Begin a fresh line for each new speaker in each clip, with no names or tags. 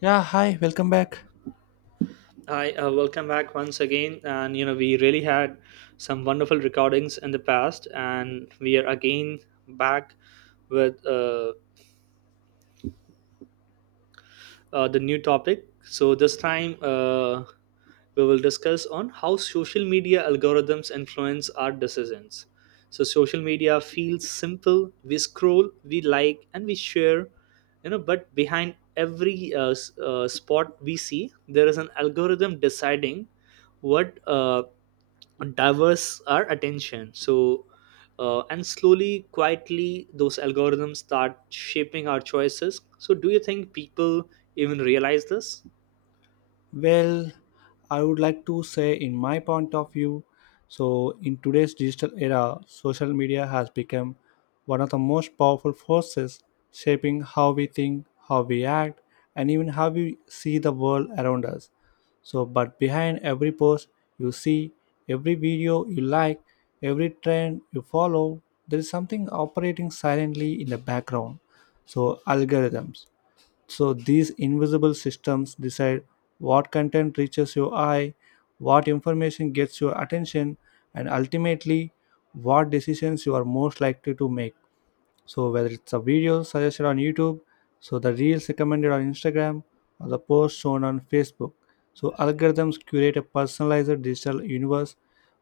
Yeah, hi, welcome back.
Hi, welcome back once again. And we really had some wonderful recordings in the past, and we are again back with the new topic. So this time, we will discuss on how social media algorithms influence our decisions. So social media feels simple. We scroll, we like, and we share. But behind every spot we see, there is an algorithm deciding what diverse our attention. So and slowly, quietly, those algorithms start shaping our choices. So do you think people even realize this?
Well, I would like to say, in my point of view, so in today's digital era, social media has become one of the most powerful forces shaping how we think, how we act, and even how we see the world around us. So, but behind every post you see, every video you like, every trend you follow, there is something operating silently in the background. So, algorithms. So these invisible systems decide what content reaches your eye, what information gets your attention, and ultimately what decisions you are most likely to make. So whether it's a video suggested on YouTube, so the reels recommended on Instagram, or the post shown on Facebook. So algorithms curate a personalized digital universe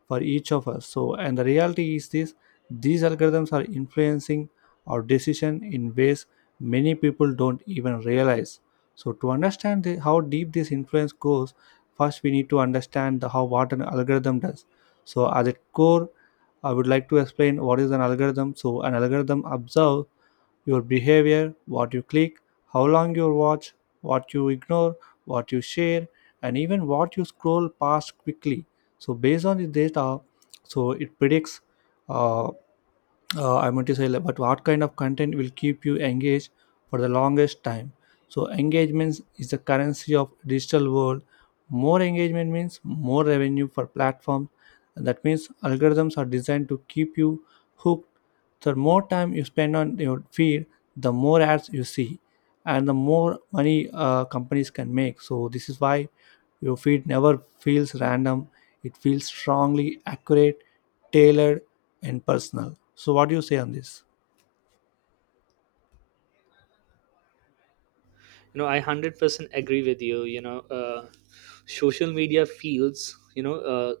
for each of us. So and the reality is this, these algorithms are influencing our decision in ways many people don't even realize. So to understand how deep this influence goes, first we need to understand the, how what an algorithm does. So at its core, I would like to explain what is an algorithm. So an algorithm observe your behavior, what you click, how long you watch, what you ignore, what you share, and even what you scroll past quickly. So based on the data, so it predicts uh, I want to say, like, but what kind of content will keep you engaged for the longest time? So engagement is the currency of digital world. More engagement means more revenue for platform, and that means algorithms are designed to keep you hooked. The more time you spend on your feed, the more ads you see, and the more money companies can make. So this is why your feed never feels random. It feels strongly accurate, tailored, and personal. So what do you say on this?
I 100% agree with you. You know Social media feels,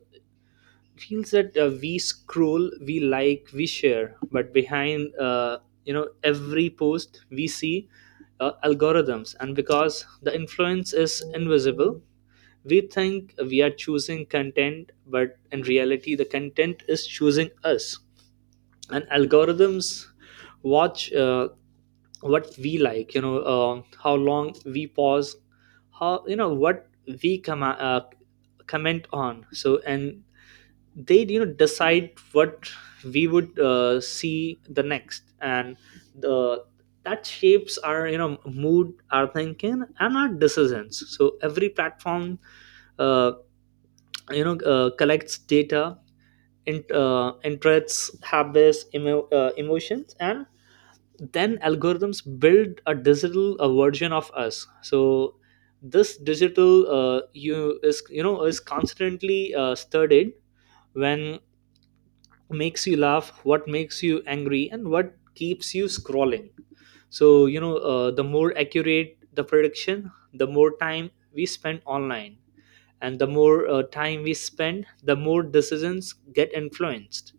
feels that we scroll, we like, we share, but behind, every post we see, algorithms. And because the influence is invisible, we think we are choosing content, but in reality the content is choosing us. And algorithms watch, what we like, how long we pause, how, what we comment on. So and they, decide what we would see the next. And the that shapes our, mood, our thinking, and our decisions. So every platform, uh, collects data in, interests, habits, emotions. And then algorithms build a digital version of us. So this digital you is, is constantly studied when makes you laugh, what makes you angry, and what keeps you scrolling. So the more accurate the prediction, the more time we spend online. And the more time we spend, the more decisions get influenced.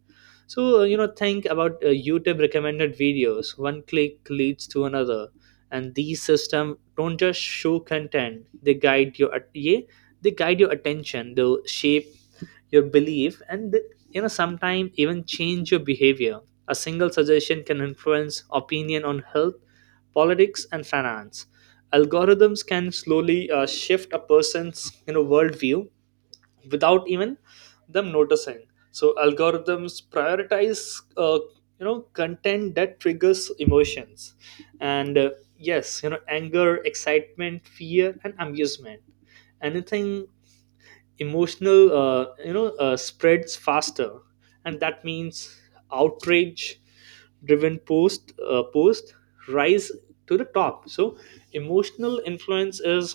So think about YouTube recommended videos. One click leads to another, and these system don't just show content, they guide your yeah, they guide your attention, they shape your belief and sometimes even change your behavior. A single suggestion can influence opinion on health, politics, and finance. Algorithms can slowly shift a person's, worldview without even them noticing. So algorithms prioritize content that triggers emotions. And yes, anger, excitement, fear, and amusement. Anything emotional, spreads faster, and that means outrage driven post rise to the top. So emotional influence is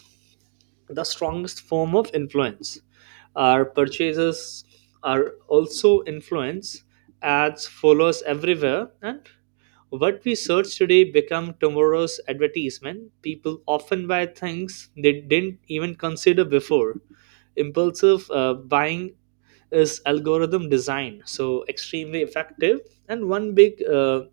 the strongest form of influence. Our purchases are also influence. Ads follows everywhere, and what we search today become tomorrow's advertisement. People often buy things they didn't even consider before. Impulsive buying is algorithm design, so extremely effective. And one big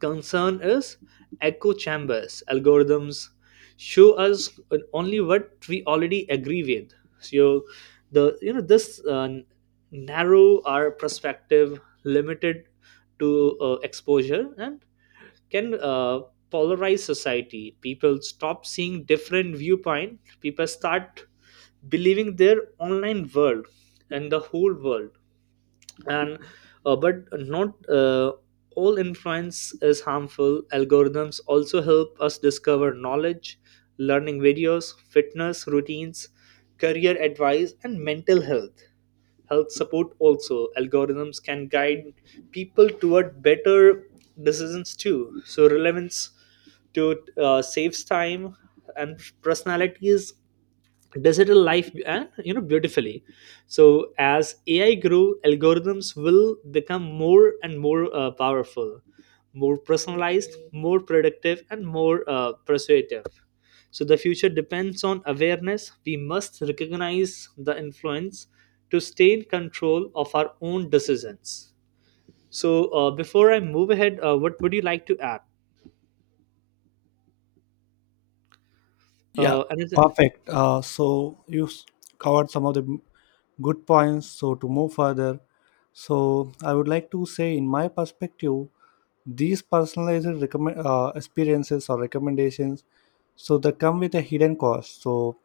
concern is echo chambers. Algorithms show us only what we already agree with. So the, you know this narrow our perspective, limited to exposure, and can polarize society. People stop seeing different viewpoint. People start believing their online world and the whole world. And but not all influence is harmful. Algorithms also help us discover knowledge, learning videos, fitness routines, career advice, and mental health support. Also algorithms can guide people toward better decisions too. So relevance to saves time, and personalities digital life, and beautifully. So as AI grew, algorithms will become more and more powerful, more personalized, more productive, and more persuasive. So the future depends on awareness. We must recognize the influence to stay in control of our own decisions. So before I move ahead, what would you like to add?
Yeah,
Another
perfect. Covered some of the good points. So to move further, so I would like to say, in my perspective, these personalized recommend experiences or recommendations, so they come with a hidden cost. So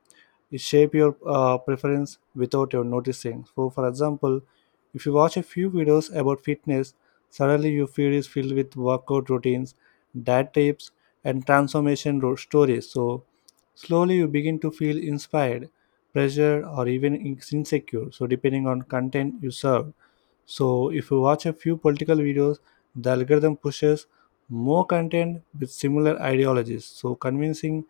it shape your preference without your noticing. So for example, if you watch a few videos about fitness, suddenly your feed is filled with workout routines, diet tips, and transformation stories. So slowly, you begin to feel inspired, pressured, or even insecure, so depending on content you serve. So if you watch a few political videos, the algorithm pushes more content with similar ideologies, so convincing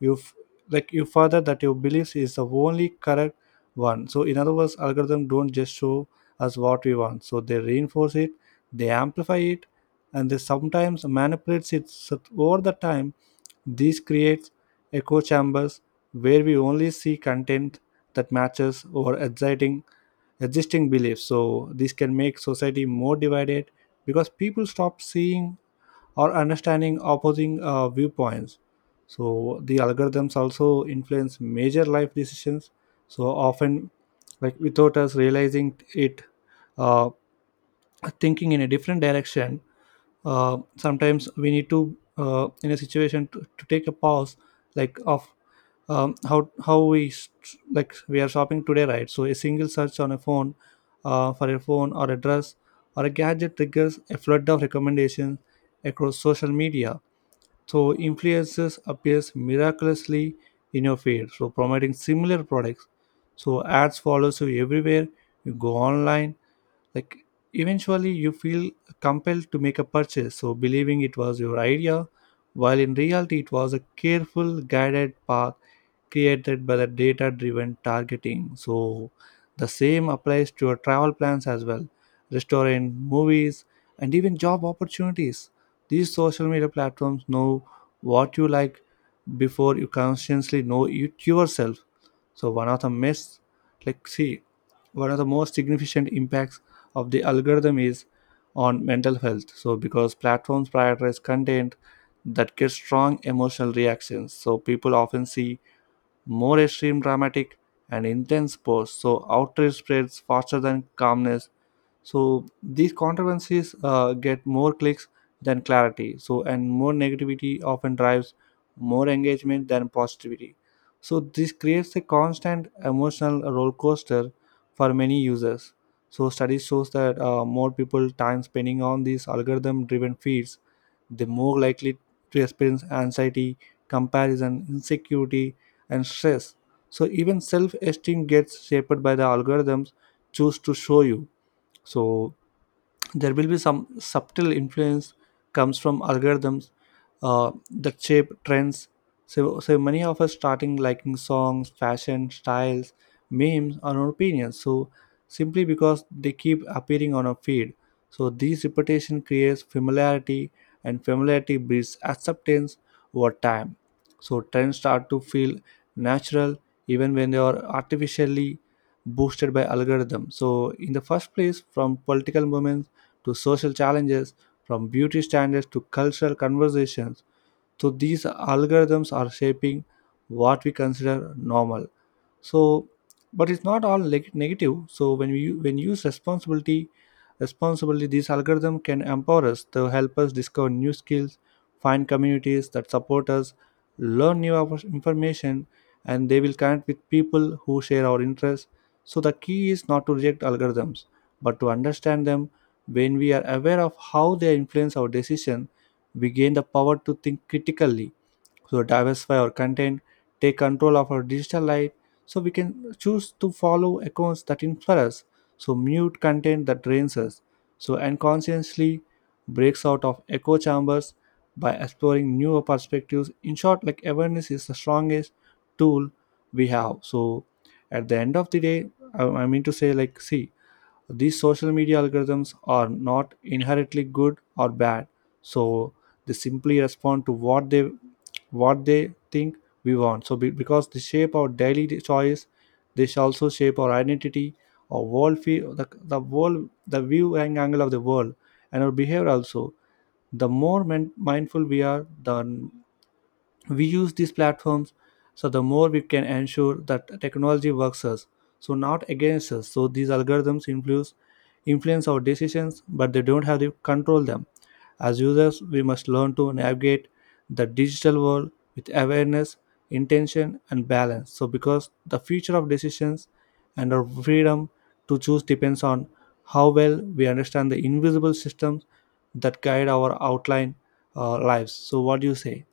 you f- like you further that your beliefs is the only correct one. So in other words, algorithm don't just show us what we want, so they reinforce it, they amplify it, and they sometimes manipulates it. So over the time, this creates echo chambers where we only see content that matches our exciting existing beliefs. So this can make society more divided because people stop seeing or understanding opposing viewpoints. So the algorithms also influence major life decisions so often, like, without us realizing it, uh, thinking in a different direction. Sometimes we need to in a situation to take a pause, like, of how like we are shopping today, right? So a single search on a phone for a phone or a dress or a gadget triggers a flood of recommendations across social media. So influencers appears miraculously in your feed, so promoting similar products. So ads follows you everywhere you go online, like, eventually you feel compelled to make a purchase, so believing it was your idea, while in reality it was a careful guided path created by the data driven targeting. So, the same applies to your travel plans as well. Restaurant, movies, and even job opportunities. These social media platforms know what you like before you consciously know it yourself. So, one of the myths, like, see, one of the most significant impacts of the algorithm is on mental health. So, because platforms prioritize content that gets strong emotional reactions, so people often see more extreme, dramatic, and intense pose. So outrage spreads faster than calmness. So these controversies get more clicks than clarity. So and more negativity often drives more engagement than positivity. So this creates a constant emotional roller coaster for many users. So study shows that more people time spending on these algorithm-driven feeds, the more likely to experience anxiety, comparison, insecurity, and stress. So even self-esteem gets shaped by the algorithms choose to show you. So there will be some subtle influence comes from algorithms that shape trends. So, so many of us starting liking songs, fashion styles, memes, and our opinions, so simply because they keep appearing on our feed. So this repetition creates familiarity, and familiarity breeds acceptance over time. So trends start to feel natural even when they are artificially boosted by algorithms. So in the first place, from political movements to social challenges, from beauty standards to cultural conversations. So, these algorithms are shaping what we consider normal. So but it's not all negative. So when we when use responsibility, these algorithm can empower us to help us discover new skills, find communities that support us, learn new information, and they will connect with people who share our interests. So the key is not to reject algorithms but to understand them. When we are aware of how they influence our decision, we gain the power to think critically, so diversify our content, take control of our digital life. So we can choose to follow accounts that inspire us, so mute content that drains us, so and consciously breaks out of echo chambers by exploring newer perspectives. In short, like, awareness is the strongest tool we have. So at the end of the day, I mean to say, like, see, these social media algorithms are not inherently good or bad. So they simply respond to what they, what they think we want. So, because they shape our daily choice, they shall also shape our identity, our world view, the world, the view and angle of the world, and our behavior also. The more mindful we are, the we use these platforms, so the more we can ensure that technology works us, so not against us. So these algorithms influence our decisions, but they don't have to control them. As users we must learn to navigate the digital world with awareness, intention, and balance. So because the future of decisions and our freedom to choose depends on how well we understand the invisible systems that guide our outline lives. So what do you say?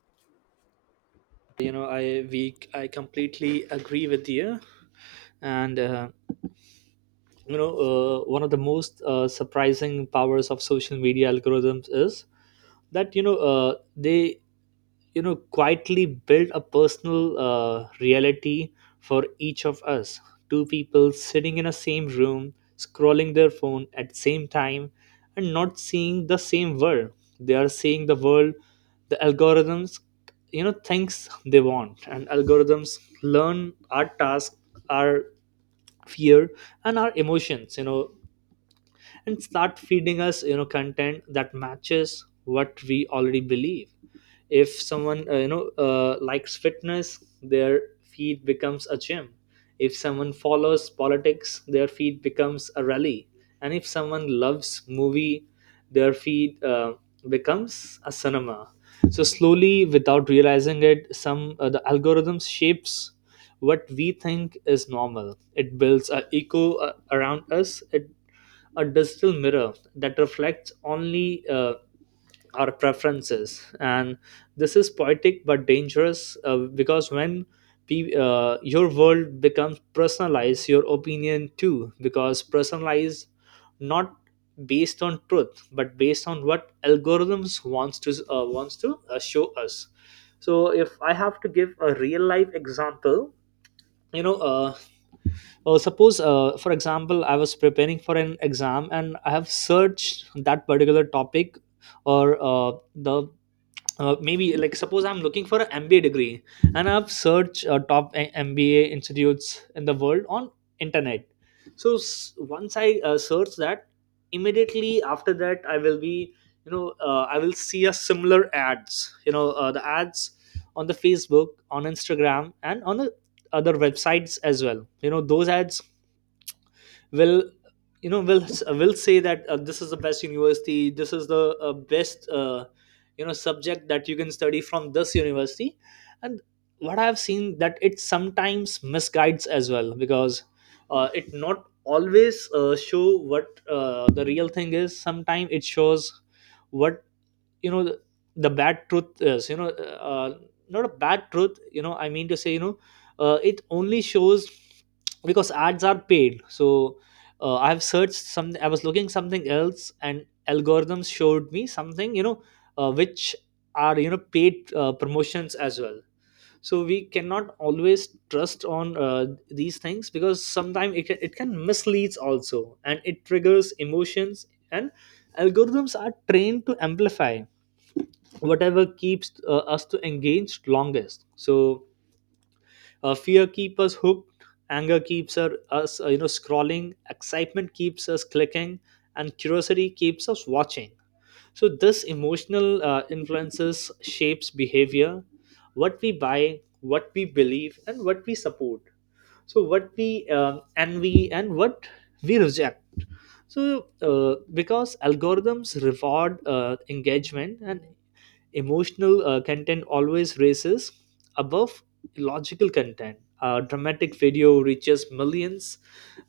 I completely agree with you. And one of the most surprising powers of social media algorithms is that, they, quietly build a personal reality for each of us. Two people sitting in a same room scrolling their phone at the same time and not seeing the same world. They are seeing the world the algorithms, thinks they want. And algorithms learn our task, our fear, and our emotions, and start feeding us, content that matches what we already believe. If someone likes fitness, their feed becomes a gym. If someone follows politics, their feed becomes a rally. And if someone loves movie, their feed becomes a cinema. So slowly, without realizing it, some the algorithms shapes what we think is normal. It builds a echo around us. It a digital mirror that reflects only our preferences. And this is poetic but dangerous, because when your world becomes personalized, your opinion too, because personalized not based on truth but based on what algorithms wants to show us. So if I have to give a real life example, you know uh, suppose, for example, I was preparing for an exam and I have searched that particular topic, or the maybe like suppose I'm looking for an MBA degree, and I've searched top, mba institutes in the world on internet. So once I search that, immediately after that I will be, I will see a similar ads, the ads on the Facebook, on Instagram, and on the other websites as well. Those ads will, you know will will say that this is the best university, this is the best subject that you can study from this university. And what I've seen that it sometimes misguides as well, because it not always show what the real thing is. Sometimes it shows what, you know the, the bad truth is, not a bad truth, I mean to say, it only shows because ads are paid. So I've searched some, I was looking something else and algorithms showed me something, which are, paid promotions as well. So we cannot always trust on these things, because sometimes it can misleads also. And it triggers emotions, and algorithms are trained to amplify whatever keeps us to engaged longest. So fear keeps us hooked, anger keeps us scrolling, excitement keeps us clicking, and curiosity keeps us watching. So this emotional influences shapes behavior, what we buy, what we believe, and what we support. So what we envy and what we reject. So because algorithms reward engagement, and emotional content always races above logical content. Dramatic video reaches millions,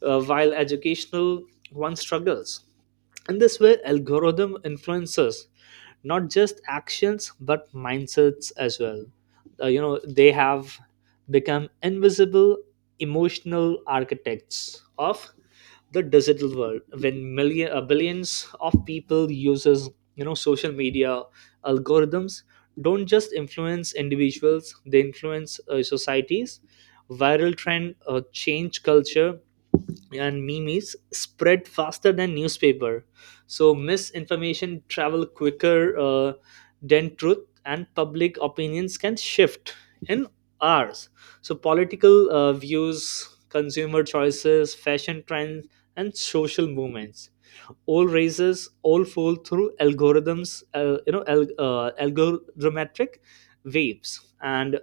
while educational one struggles. In this way algorithm influences not just actions but mindsets as well. They have become invisible emotional architects of the digital world. When million billions of people uses, social media, algorithms don't just influence individuals, they influence societies. Viral trend change culture, and memes spread faster than newspaper. So misinformation travel quicker than truth, and public opinions can shift in hours. So political views, consumer choices, fashion trends, and social movements all raises all fall through algorithms, algorithmic waves. And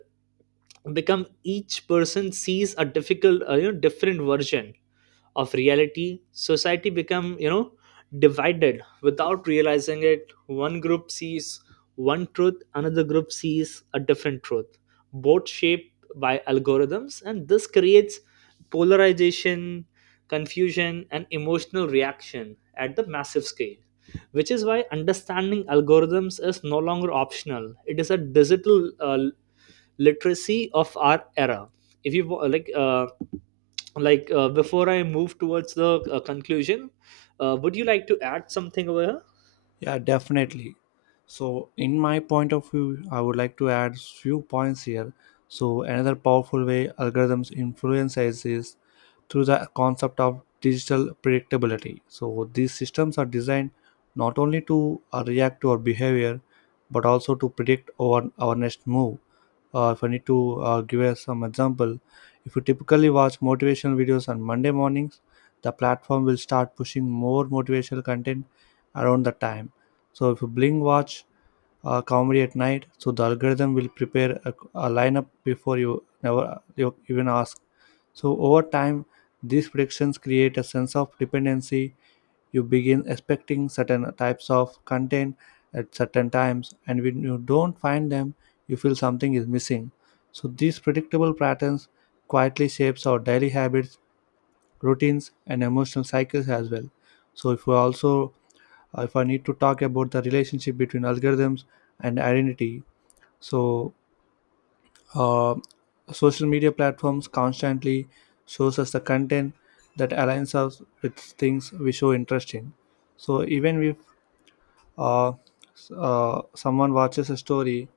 become each person sees a difficult you know different version of reality. Society become, divided without realizing it. One group sees one truth, another group sees a different truth, both shaped by algorithms. And this creates polarization, confusion, and emotional reaction at the massive scale, which is why understanding algorithms is no longer optional. It is a digital literacy of our era. If you wa- like uh, like uh, before I move towards the conclusion, would you like to add something over here?
Yeah, definitely. So, in my point of view, I would like to add few points here. So, another powerful way algorithms influence us is through the concept of digital predictability. So, these systems are designed not only to react to our behavior, but also to predict our next move. If I need to give us some example, if you typically watch motivational videos on Monday mornings, the platform will start pushing more motivational content around the time. So if you blink watch comedy at night, so the algorithm will prepare a lineup before you never you even ask. So over time, these predictions create a sense of dependency. You begin expecting certain types of content at certain times, and when you don't find them, you feel something is missing. So these predictable patterns quietly shapes our daily habits, routines, and emotional cycles as well. So if we also, if I need to talk about the relationship between algorithms and identity, so uh, social media platforms constantly shows us the content that aligns us with things we show interest in. So even if uh, someone watches a story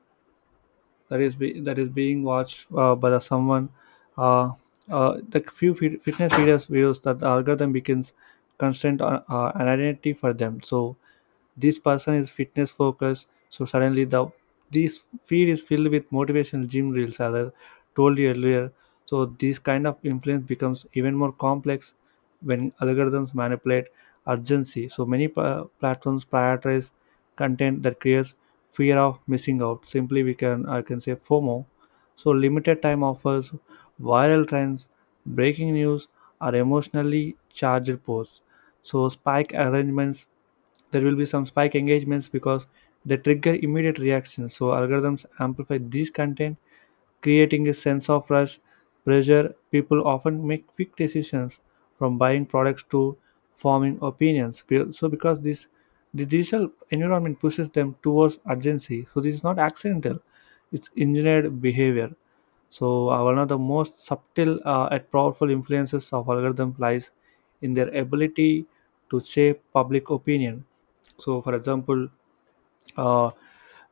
that is being watched by the someone, uh, the few fitness videos that the algorithm becomes constant an identity for them. So this person is fitness focused, so suddenly the this feed is filled with motivational gym reels as I told you earlier. So this kind of influence becomes even more complex when algorithms manipulate urgency. So many platforms prioritize content that creates fear of missing out, simply we can I can say FOMO. So limited time offers, viral trends, breaking news, or emotionally charged posts, so spike arrangements, there will be some spike engagements because they trigger immediate reactions. So algorithms amplify these content, creating a sense of rush, pressure. People often make quick decisions, from buying products to forming opinions. So because this, the digital environment pushes them towards urgency, so this is not accidental, it's engineered behavior. So, one of the most subtle and powerful influences of algorithm lies in their ability to shape public opinion. So, for example, uh,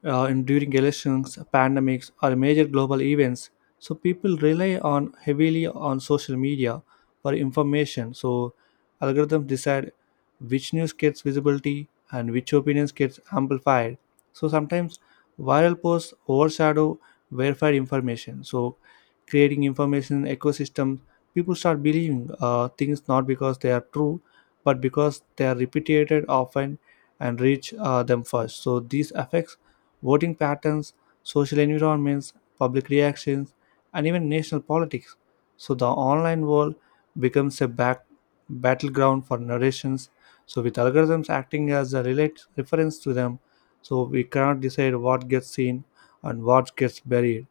during elections, pandemics, or major global events. So people rely on heavily on social media for information. So algorithms decide which news gets visibility and which opinions gets amplified. So sometimes viral posts overshadow verified information. So creating information ecosystem, people start believing things not because they are true, but because they are repeated often and reach them first. So these affects voting patterns, social environments, public reactions, and even national politics. So the online world becomes a back battleground for narrations. So with algorithms acting as a relate reference to them, so we cannot decide what gets seen and what gets buried.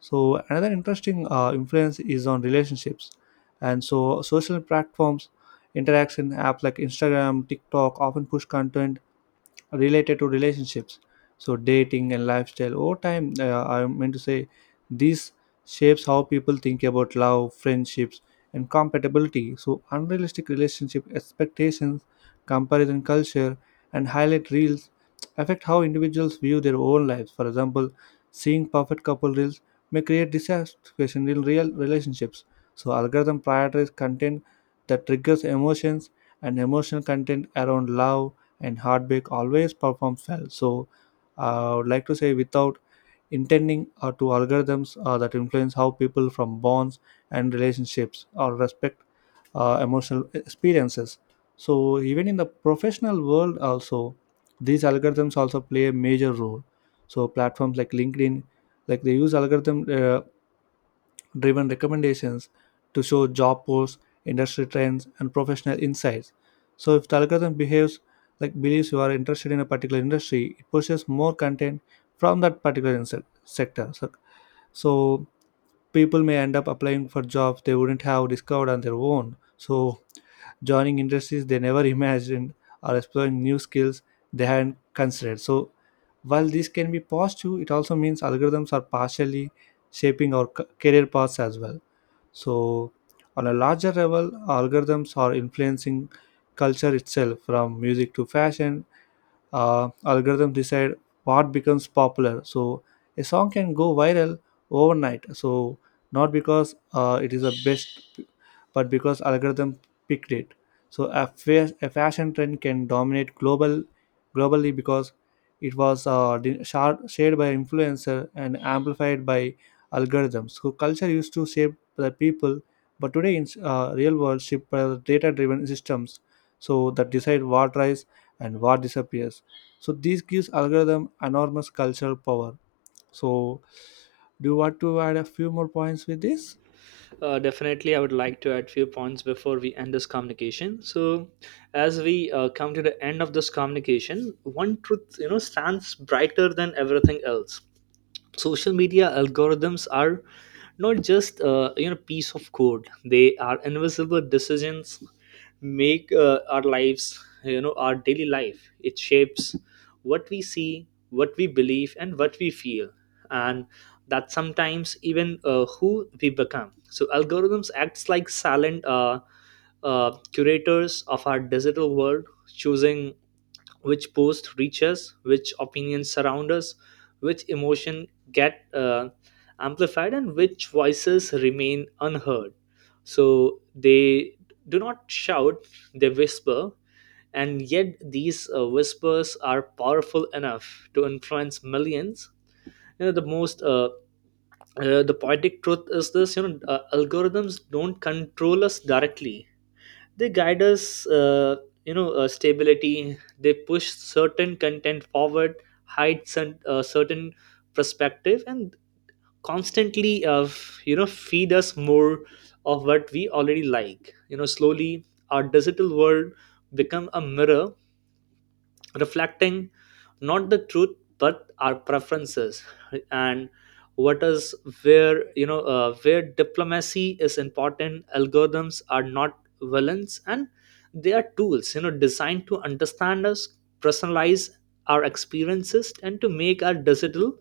So another interesting influence is on relationships, and so social platforms, interaction apps like Instagram, TikTok often push content related to relationships, so dating and lifestyle over time. I meant to say this shapes how people think about love, friendships, and compatibility. So unrealistic relationship expectations, comparison culture, and highlight reels affect how individuals view their own lives. For example, seeing perfect couple reels may create dissatisfaction in real relationships. So algorithm prioritize content that triggers emotions, and emotional content around love and heartbreak always performs well. So I would like to say without intending to algorithms that influence how people from bonds and relationships or respect emotional experiences. So even in the professional world also, these algorithms also play a major role. So platforms like LinkedIn, like they use algorithm driven recommendations to show job posts, industry trends, and professional insights. So if the algorithm behaves like believes you are interested in a particular industry, it pushes more content from that particular sector. So people may end up applying for jobs they wouldn't have discovered on their own. So joining industries they never imagined, or exploring new skills they hadn't considered. So while this can be positive, it also means algorithms are partially shaping our career paths as well. So, on a larger level, algorithms are influencing culture itself. From music to fashion, algorithm decide what becomes popular. So a song can go viral overnight, so not because it is the best but because algorithm picked it. So a fashion trend can dominate globally because it was shared by influencer and amplified by algorithms. So culture used to shape the people, but today in real world shaped by data driven systems so that decide what rise and what disappears. So this gives algorithm enormous cultural power. So do you want to add a few more points with this?
Definitely, I would like to add few points before we end this communication. So as we come to the end of this communication, one truth, stands brighter than everything else. Social media algorithms are not just, piece of code. They are invisible decisions make our lives, our daily life. It shapes what we see, what we believe, and what we feel, and that sometimes even, who we become. So algorithms acts like silent, curators of our digital world, choosing which post reach us, which opinions surround us, which emotion get amplified, and which voices remain unheard. So they do not shout, they whisper, and yet these whispers are powerful enough to influence millions. You know, the most uh, the poetic truth is this: algorithms don't control us directly, they guide us, stability. They push certain content forward, hide some, certain perspective, and constantly feed us more of what we already like. Slowly our digital world become a mirror reflecting not the truth but our preferences. And what is where, where diplomacy is important. Algorithms are not villains, and they are tools, designed to understand us, personalize our experiences, and to make our digital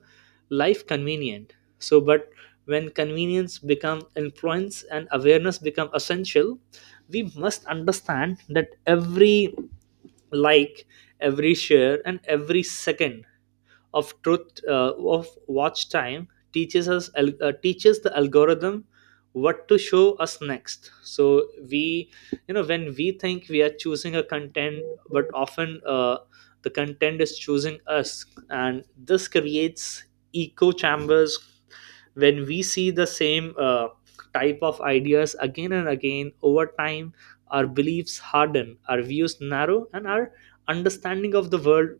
life convenient. So but when convenience become influence and awareness become essential, we must understand that every like, every share, and every second of truth, of watch time, teaches the algorithm what to show us next. So we, when we think we are choosing a content, but often, the content is choosing us. And this creates echo chambers. When we see the same, type of ideas again and again, over time our beliefs harden, our views narrow, and our understanding of the world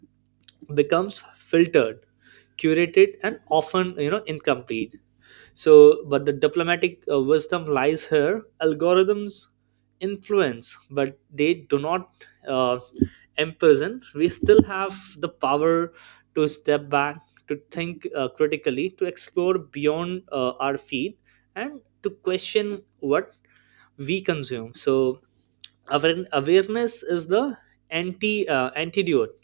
becomes filtered, curated, and often, incomplete. So but the diplomatic wisdom lies here. Algorithms influence, but they do not imprison. We still have the power to step back, to think critically, to explore beyond our feet, and to question what we consume. So awareness is the antidote.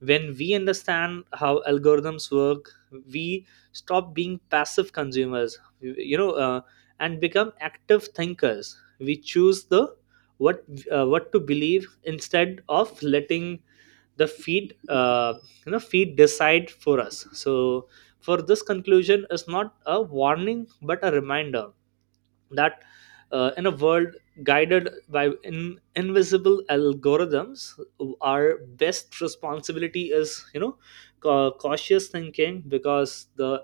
When we understand how algorithms work, we stop being passive consumers, and become active thinkers. We choose the what what to believe instead of letting the feed you know feed decide for us. So for this conclusion is not a warning but a reminder that, in a world guided by invisible algorithms, our best responsibility is, cautious thinking, because the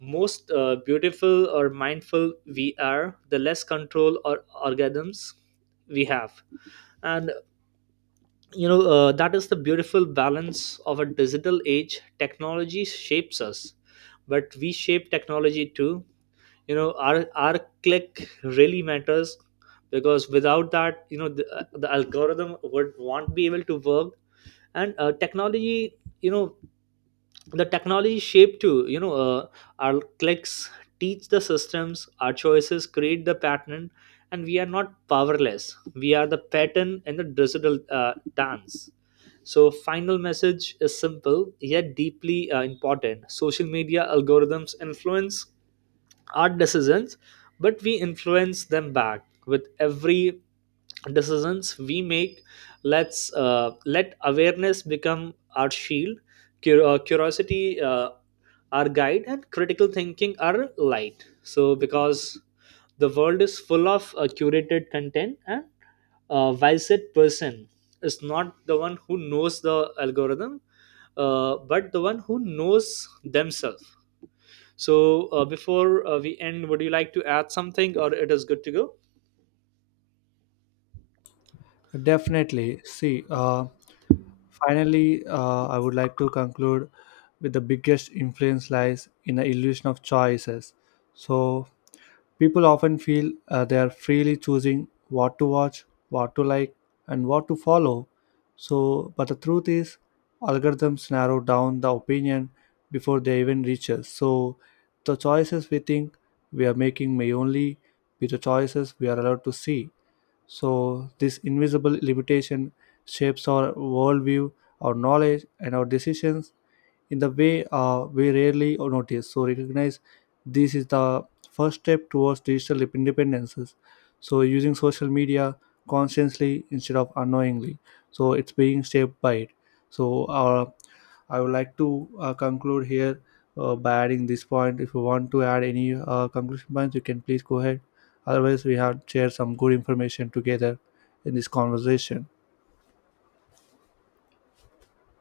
most beautiful or mindful we are, the less control or algorithms we have. And that is the beautiful balance of a digital age. Technology shapes us, but we shape technology too. Our click really matters, because without that, the algorithm would won't be able to work. And technology, you know the technology shape too, our clicks teach the systems, our choices create the pattern, and we are not powerless. We are the pattern in the digital dance. So final message is simple yet deeply important. Social media algorithms influence our decisions, but we influence them back with every decisions we make. Let's let awareness become our shield, curiosity, our guide, and critical thinking our light. So because the world is full of curated content, and while said person is not the one who knows the algorithm, but the one who knows themselves. So before, we end, would you like to add something, or it is good to go?
Definitely. See, finally, I would like to conclude with the biggest influence lies in the illusion of choices. So people often feel they are freely choosing what to watch, what to like, and what to follow. So, but the truth is, algorithms narrow down the opinion before they even reach us. So, the choices we think we are making may only be the choices we are allowed to see. So, this invisible limitation shapes our worldview, our knowledge, and our decisions in the way we rarely notice. So recognize this is the first step towards digital independences. So using social media consciously instead of unknowingly. So it's being shaped by it. So I would like to conclude here by adding this point. If you want to add any conclusion points, you can please go ahead. Otherwise, we have shared some good information together in this conversation.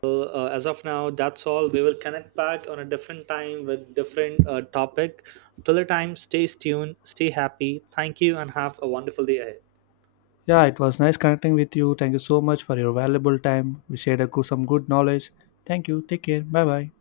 So, as of now that's all. We will connect back on a different time with different topic. Till the time, stay tuned, stay happy. Thank you, and have a wonderful day ahead.
Yeah, it was nice connecting with you. Thank you so much for your valuable time. We shared a good, some good knowledge. Thank you. Take care. Bye bye.